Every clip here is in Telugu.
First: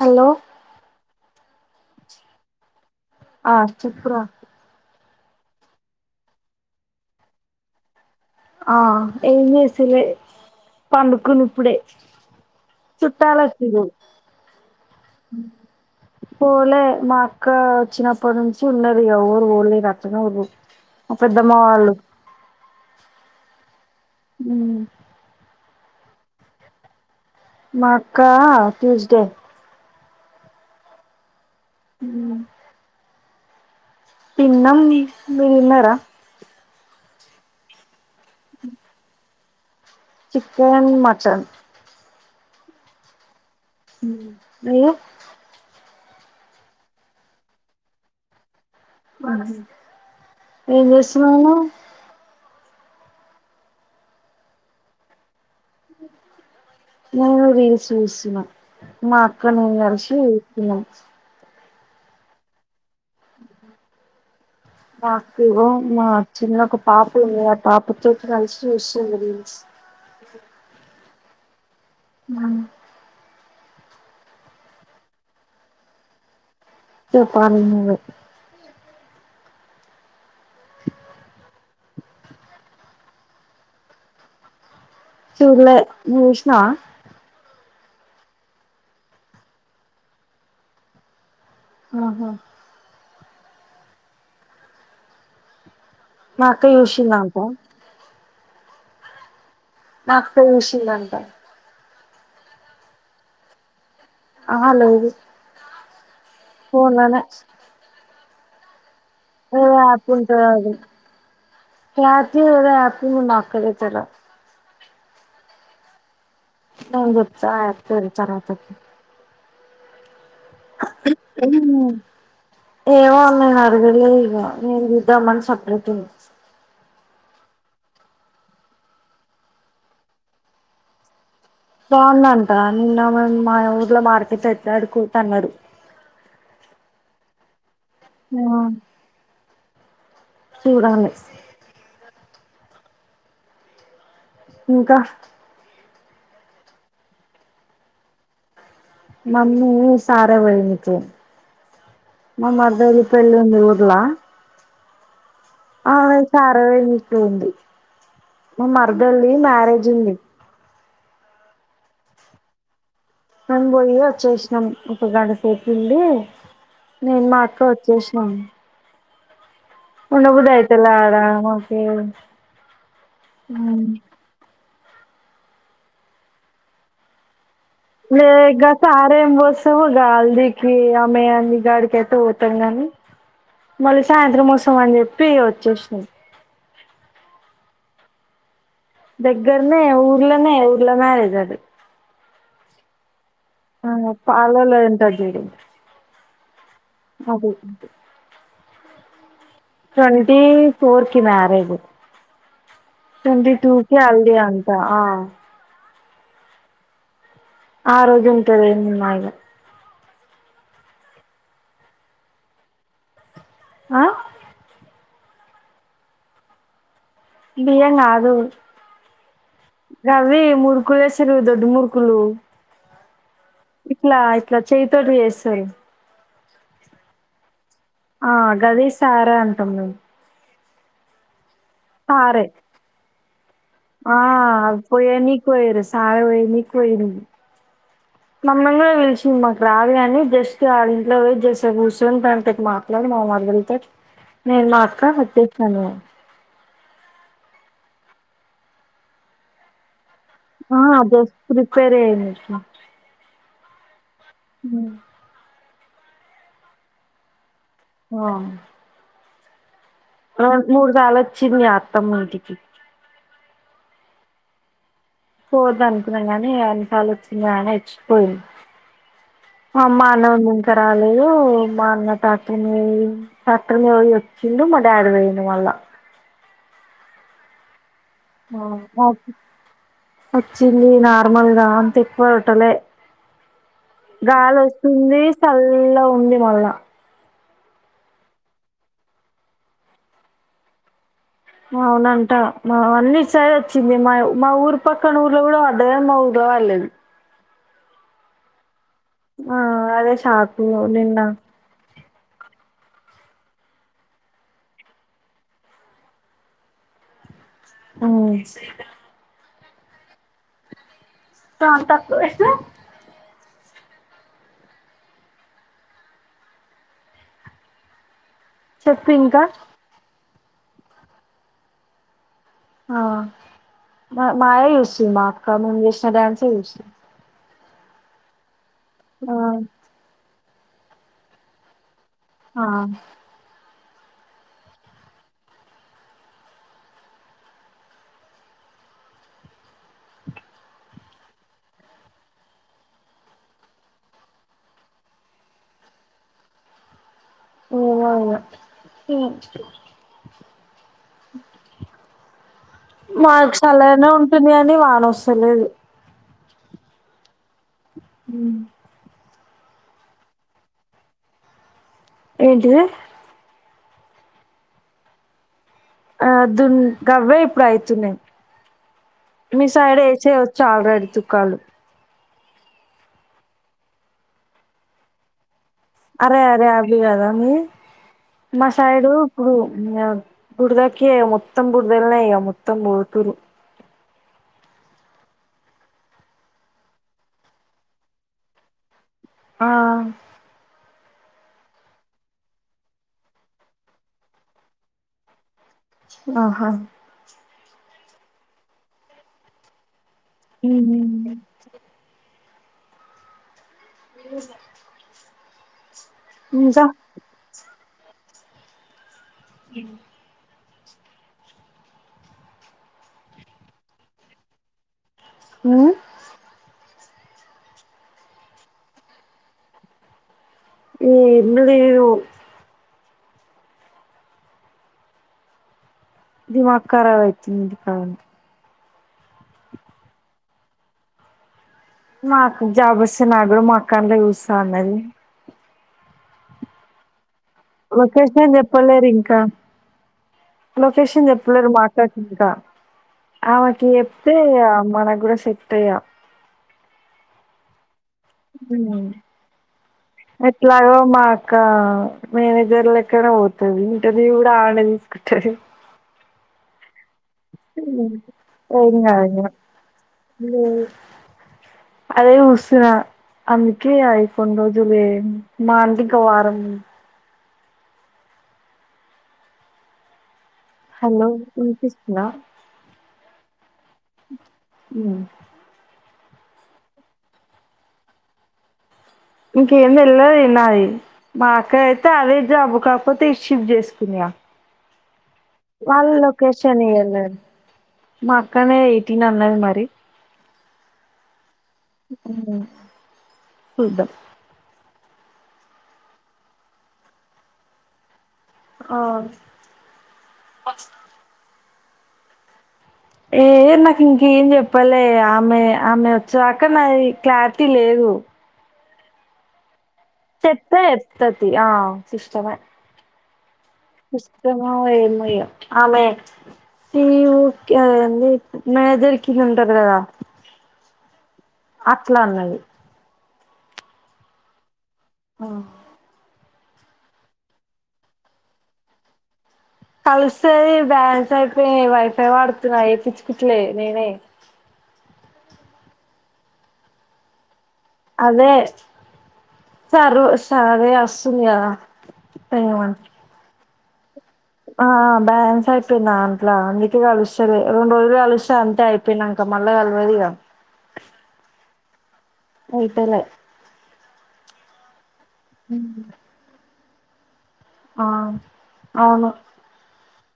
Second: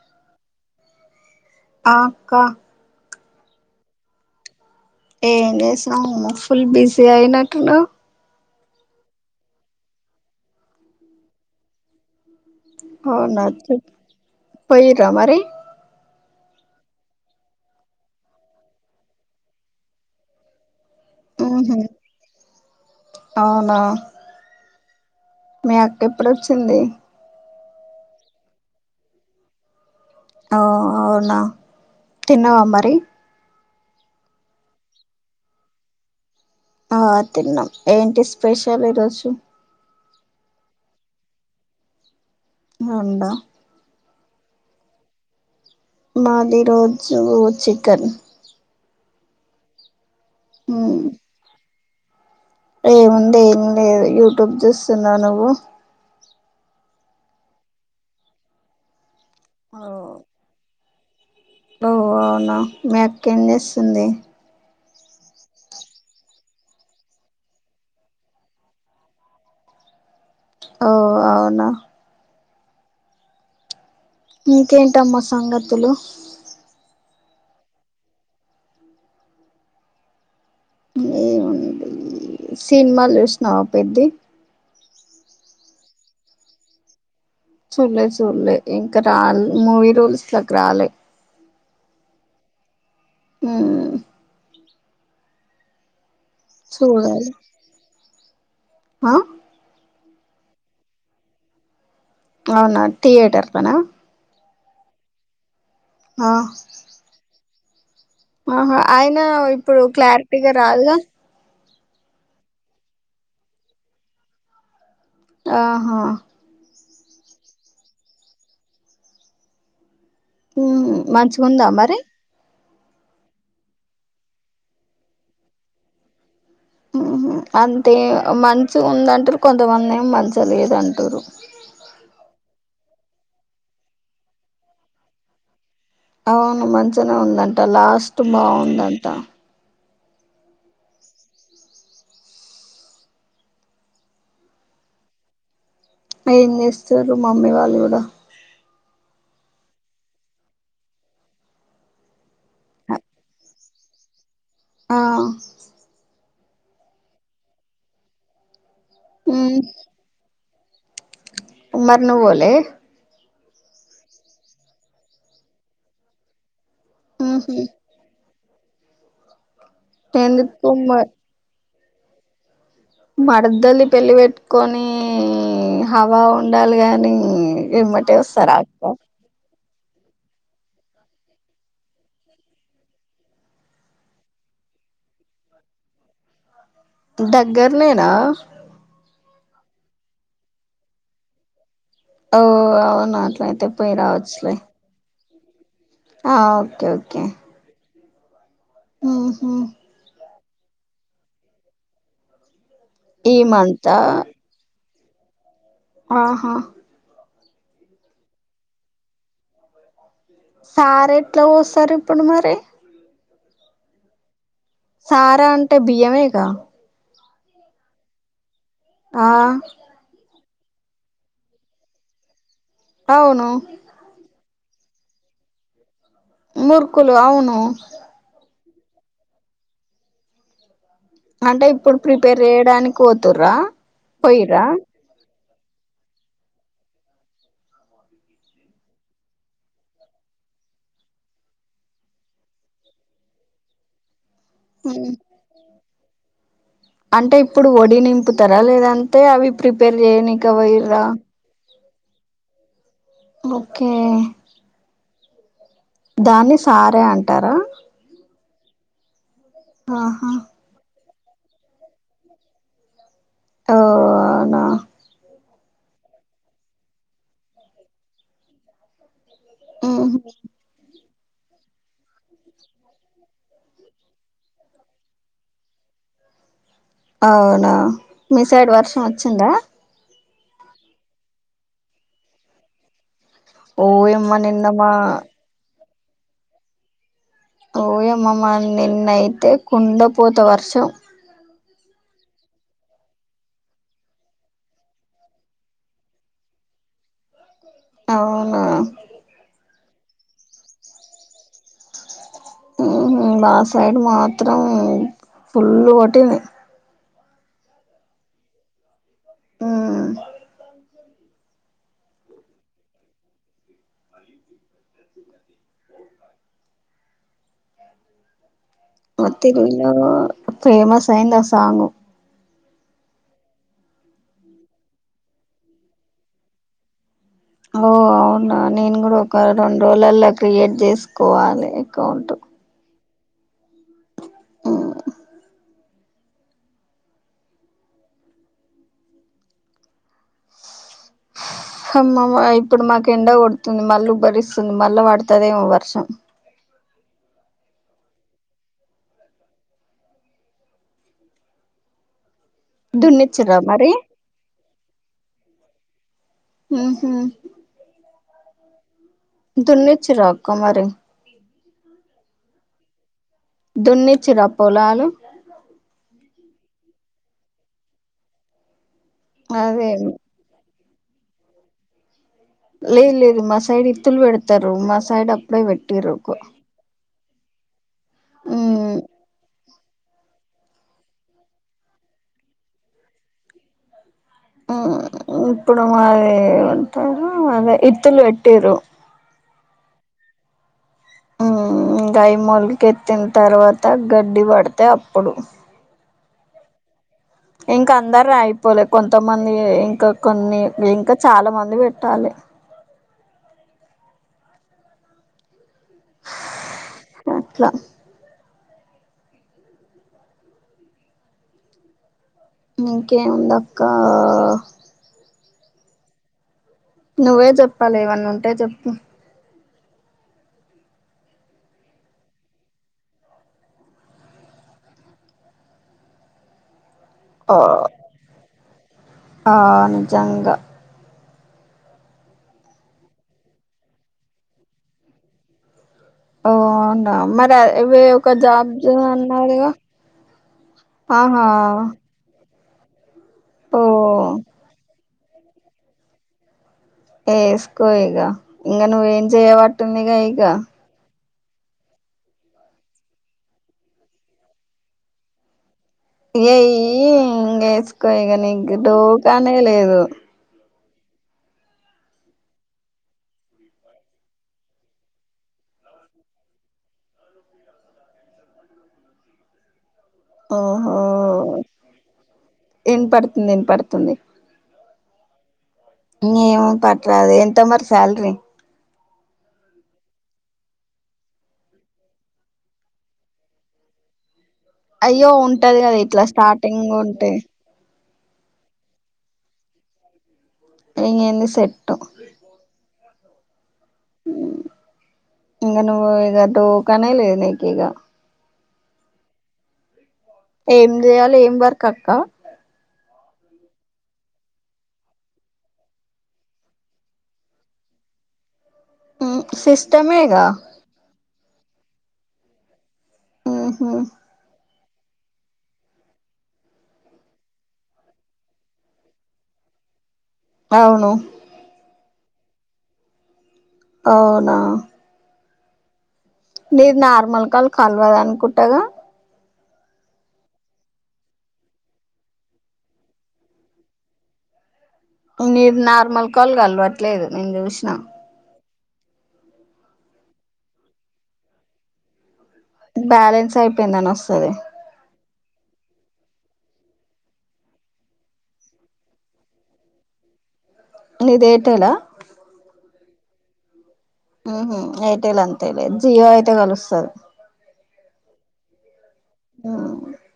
హలో ఆ అక్క ఆ చెప్పురా ఏం చేస్తున్నావ్ ఫుల్ బిజీ అయినట్టున్నావ్ ఆ ఏం చేస్తలే పండుకున్న ఇప్పుడే అవునా చుట్టాలొచ్చిరు పోయిరా మరి పోలే మా అక్క వచ్చినప్పటి నుంచి ఉన్నది ఇగ ఊరు పోలే అట్టనే ఉంది మా పెద్దమ్మ ఉహు వాళ్ళు అవునా మ్మ్ మీ అక్క ఎప్పుడొచ్చింది మా అక్క ట్యూస్డే ఓ అవునా తిన్నవా మరి తిన్నాం మీరు తిన్నార ఆ తిన్నాం ఏంటి స్పెషల్ ఈరోజు చికెన్ మటన్ హ్మ్ ఉండు మ్మ్ ఏ మాది రోజు చికెన్ ఏం ఉమ్ చేస్సున్నావ్ నువ్వు ఏముంది ఏం లేదు యూట్యూబ్ చూస్తున్నా నువ్వు నేను రీల్స్ చూస్తున్నా మా అక్క నేను కలిసి చూస్తున్నా ఓ అవునా మీ అక్క ఏం చేస్తుంది నాకు మా చిన్న ఒక పాప ఉంది ఆ పాపతో కలిసి చేస్తుంది రీల్స్ ఓ అవునా మ్మ్ ఇంకేంటమ్మా సంగతులు చెప్పాలి నువ్వే ఏముంది సినిమాలు చూసినవా పెద్ది చూళ్ళే నువ్వు చూసినవా చూడలేదు చూలే ఇంకా రా మూవీ రూల్స్ లోకి రాలే ఆహా ఉమ్. మా అక్క చూడాలి జూషిందనుకో. ఆ. నా అక్క జుషిదంట. అవునా థియేటరల్లా నా. ఆ లేదు. ఆ ఫోన్ళ్ల ల్యాష్. ఆహా ఆయన ఏదో ఇప్పుడు, యాప్ ఉంటది క్లారిటీగా అది రాదుగా. [unintelligible] ఆహా. ఇత్త అని జెప్తా అత్తరు చర్వాత. ఉమ్ మంచిగుందా, మరి. ఏమో నేన్ అరగలే ఇక మేము జెద్దామని సప్రెట్ంది. ఉహు అంతే మంచి ఉందంటారు కొంతమంది, ఏం మంచిగా లేదుంటారు. బాగుందంట నిన్న మాన్ మన ఊర్లో మార్కెట్లో ఎట్లాడుకుంట అన్నారు. అవును మంచినే ఉందంట, లాస్ట్ బాగుందంట. చూడసలే స్. ఇంకా. ఏం జెస్తుర్రు మామ్మీ వాళ్ళు గుడా. మమ్మీ సారే ఓయ్యానికి. మా మరదది పెళ్ళి ఉంది ఊర్లా. ఆ. ఆమె సారే వొయినట్టు ఉంది మా మరదల్దీ మ్మ్ మ్యారేజి ఉంది. మరి నువ్వు వోలె. మనం బోయి వచ్చేసినాం ఒక గంట సేపూండి. నేను మా ఉహు. అక్క వొచ్చేసీనం. ఎందుకు ఉండబుద్దాయల ఆడ మొఫెది. మర్దలి పెళ్లి వెట్టుకొనీ, హవా ఉండాలి గానీ. ఏ గ సారేం బోస్. తో గా అల్దికి అమె అనంది గడికి ఎట్టు పోతందని. మళ్ళీ సాయంత్రం వొస్తాం అని చెప్పి వచ్చేసిన. దగ్గరనేనా. దగ్గరనే ఊర్లనే ఊర్ల మ్యారేజ్ అది. ఓ అవును అట్లయితే ఆ పోయి రావచ్చులే. పాలలో ఉంటది చూడు ఆ ఓకే ఓకే. అది ఊహు. ట్వంటీ ఫోర్ కి మ్యారేజు. ఈ ట్వంట టూ మంతా కీ అల్దీ అంట ఆ. ఆహా. ఆ రోజు ఉంటారు నిమా ఇగా. సార్ ఎట్లా వొస్తారు ఇప్పుడు మరి. ఆ. సారా అంటే బియ్యమేకా. బియ్య గాదు ఆ గవ్వి. మూడుకులేసింర్రు దొడ్డు మూడుకులు. అవును. ఇట్లా చేయితోటి యేస్తాయి. మురుకులు అవును. ఆ గది సారా అంటాం మేము. అంటే ఇప్పుడు ప్రిపేర్ సారే జెయడానికి పోతుర్రా ఆ పోయిర్రా పొయనీకి పొయురు సార పొయి నీకి పొయిరు పాహింది మమ్మల్ని గుడ పిలిషింది మాకు రాదుగాని జస్ట్ వాల్ ఇంట్లో బొయి వెయిట్ చేస కూసోని తన తోటి మాట్లాడి మామా నేను మాఅక్క వచ్చేచ్చను అంటే ఇప్పుడు వడి నింపుతర లేదంటే అవి ప్రిపేర్ చేయని ఆ జస్ ప్రిపేర్ చైనికి ఓకే హ్మ్ దాన్ని సార అంటారా ఆ ఆహా మూడు సాలొచ్చింది అత్తమ్మింటికి ఓ అవునా పోవద్దు అనుకున్నాం గానీ అన్నిసార్లు వచ్చిండా అని ఎచ్చ్కుపొయిన్ అమ్మా నువింకరా మా అన్న టట్టిర్న్ బొయ్ టట్టిర్న్ బొయ్ వచ్చిండు మా డాడీ బొయిండు మళ్ళ అవునా మీ సైడ్ వర్షం వచ్చిందా వచ్చింది నార్మల్గా అంత ఎక్కువ బెటలే ఓయమ్మ నిన్న మా గాలొస్తుంది సల్లగుంది మళ్ళా ఓయమ్మ మ నిన్నయితే కుండ పోత వర్షం అవునంట మా అన్ని సైడ్ వచ్చింది మా మా ఊరు పక్కన ఊర్లో కూడా అధేందండి పోవలెదు అవునా ఆ అదే షాపీవో నిన్న మా సైడ్ మాత్రం ఫుల్లు కొటింది మ్మ్ మ్మ్ శాంతక్ ఏష్నవ్ చెప్పు ఇంకా వతిరుల్లవ ఫేమస్ అయిందా సాంగ్ ఆ మాయా జూస్తుండాక్క మేమ్ జేష్ణ డ్యాన్స్ చూసి ఓ అవునా నేను గుడా ఒక రొండు రోలల్లో క్రియేట్ చేసుకోవాలి అకౌం ఆ ఇప్పుడు మాకు ఎండ కొడుతుంది మల్ళీ ఉభ్బరిస్తుంది మల్ళా పడుతుదేమో వర్షం [inaudible] ఇ మాకు దున్నిచ్చిరా మరి సల్లగనే ఉంటుంది అని వానొస్తలేదు ఊహు ఉ దున్నచ్చ్ రాకు మరి ఏంటిది దున్నిచ్చిర పొలాలు ఆ దున్ గవ్వే ఇప్పుడయితున్నయి మీ అదే సైడ్ వేసై వచ్చు ఆల్రెడ్ తుక్కాలు లేదు లేదు మా సైడ్ ఇత్తులు బెడతరు మా సైడ అరే అరే అబ్లి గదా మీ మా సైడు ఇప్పుడు బుడ్దకి మొత్తం బుడ్దల్నే ఇగ మొత్తం బోతుర్రు ఇప్పుడు మాది అంటారు అదే ఇత్తులు పెట్టిర్రు ఆ ఉ గైమూలుకు ఎత్తిన తర్వాత గడ్డి పడితే అప్పుడు ఆహా ఇంకా అందరది అయిపోలే కొంతమంది ఏ ఇంకా కొన్ని ఇంకా చాలా మంది పెట్టాలి ఇ హింజా అట్లా ఇం ఇంకేం ఉంది అక్క అ నువ్వే చెప్పాలి ఏవన్న ఉంటే చెప్పు ఈ ఎందు లేదు ఇది వక్కరా ఆ అయితుంది కావడి ఆ నిజంగా నాకు జాబ్ వస్తే నాకు కూడా మా అక్క అండ్ల చూస్తా అన్నది ఓ అవునా మరి అవి ఒక లొకేషన్ జాబ్ జేయ చెప్పలేరు ఇంకా అన్నాడుగా లొకేషన్ చెప్పలేరు మా అక్క కు ఇంకా ఓ ఆమెకి చెప్పుతే ఇగ మనకు కూడ సేట్ ఇగ ఏస్కోయిగా ఇంగ నువ్వు ఉమ్ ఏం చేయ వట్టుతుంది గా ఇగ క మేనేజర్ లెక్కనే పోతది ఇంటర్వ్యూ కూడా ఆడే తీసుకుంటది ఏయ్ ఇంగ వేసుకో ఇక నీకు ఏం కాదు డోకానే లేదు ఇగ అదే ఊసిన అందుకే అయి కొన్ని రోజులు జేయని మా అంటే ఇంకా వారం ఆహో హలో వినిపిస్తుందా ఇన్ పడుతుంది ఇన్ పడుతుంది అ ఏమో పట్ రాదు ఎంత మరి సాలరీ ఇంకేం తినలేదు ఈనయి మా అక్క అయితే అదే జాబు కాకపోతే ఇషివ్ చేసుకున్నాయా అయ్యో ఉంటది కదా ఇట్లా స్టార్టింగ్ ఉంటే ఇయ్యలేదు మా అక్కనే ఇటీన్ అన్నది మరి ఇగ ఎంది సెట్ సుద్దమ్ ఇక ను ఇది అటు కానీ లేద నికి ఇగా ఆ ఏం చేయాలి ఏం వర్క్ అక్క ఏ నాకు ఇంకేం చెప్పాలే ఆమె ఆమె వచ్చే దాక నాది క్లారిటీ లేదు బో ఉ సిస్టమ్ ఇగా తతి ఆ సిష్టమే ఆహా ఆ ఏమో ఇగ ఆమె తిని ఉక్ అది ఏంది మే దొరికింది ఉంటారు కదా అవును అట్లా అన్నది అవునా ఆ నీరు నార్మల్ కాల్ కలవదు అనుకుంటాగా కలుస్తాది బ్యాలెన్సు అయిపోయి వైఫై వాడుతున్నా వేపించుకుట్లే నినే మీరు నార్మల్ కాల్ కాలువట్లేదు నేను చూసినా అదే సరు సరే వస్తుంది కదా ఏమన్ బ్యాలెన్స్ అయిపోయిందని వస్తది ఆ బ్యాలెన్స్ అయిపోయిందాంట్ల అందుకే కలుస్తలె. రొండు రోజులు కలిస్తే అంతే అయిపోయినంక. మళ్ళ కల్వదిగ. నీది ఎయిర్టెల్ ఆ ఎయిర్టెలె. మ్హు ఎయిర్టెల్ అంతే లే. జియో అయితే కలుస్తది. ఆ మ్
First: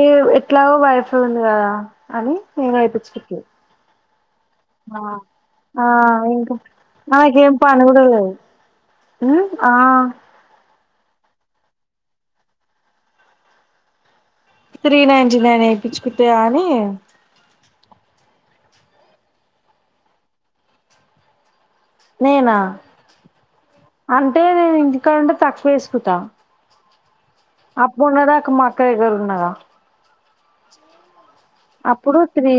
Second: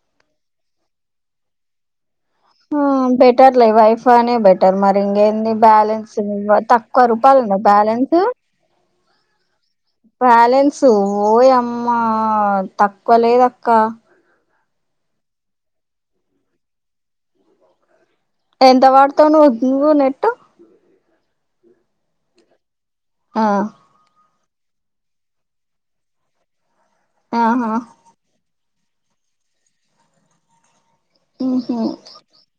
ఏ ఎట్లాగో వైఫై ఉంది కదా! అని నేను ఆ ఏపిచ్చికింటి. బెటర్లే వైఫైనే బెటర్ అ మరి ఇంకేంది ఆ బ్యాలెన్స్ ఇంక తక్కువ రూపాయలు నాకేం ఉన్నది పని కూడా బ్యాలెన్స్ లేదు. మ్ ఆ సోయమ్మ తక్కువలేద్ అక్క. త్రీ నైన్టీ నైన్ ఏపిచ్చుకుంటే కానీ ఎంత వాడుతావ్ నువ్వు జీవో నెట్టు? నేనా ఆ అంటే నేను ఇంటికాడుంటే తక్కువేసుకున్తా. ఆహా అప్పుడున్నదాకా మక్ క్క దగ్గర ఉన్నగా, ఉహు అప్పుడు త్రీ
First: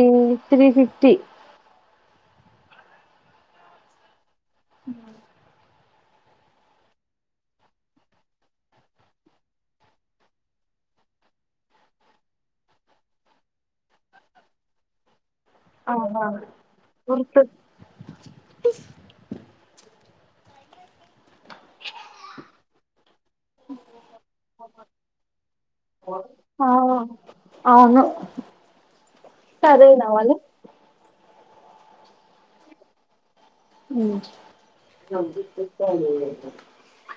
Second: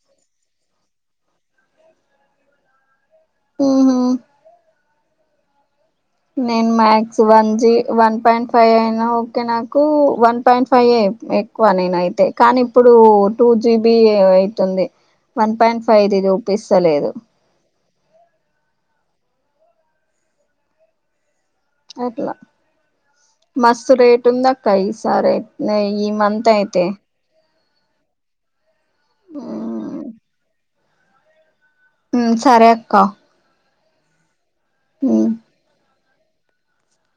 త్రీ ఫిఫ్టీ. ఊన మ్ నేను max one G one point five అయినా ఓకే. నాకు వన్ పాయింట్ ఫైవ్ ఎ ఎక్కువ నేనయితే కానీ ఇప్పుడు టూ జీబి అయితుంది. వన్ పాయింట్ ఫైవ్ది చూపిస్త లేదు. పిస్ అట్లా మస్తు రేట్ ఉందక్క ఈ సారి అయి నే ఈ మంత్ ఆ అయితే. అవును. సరేన మల్లె మ్ సరే అక్క. మ్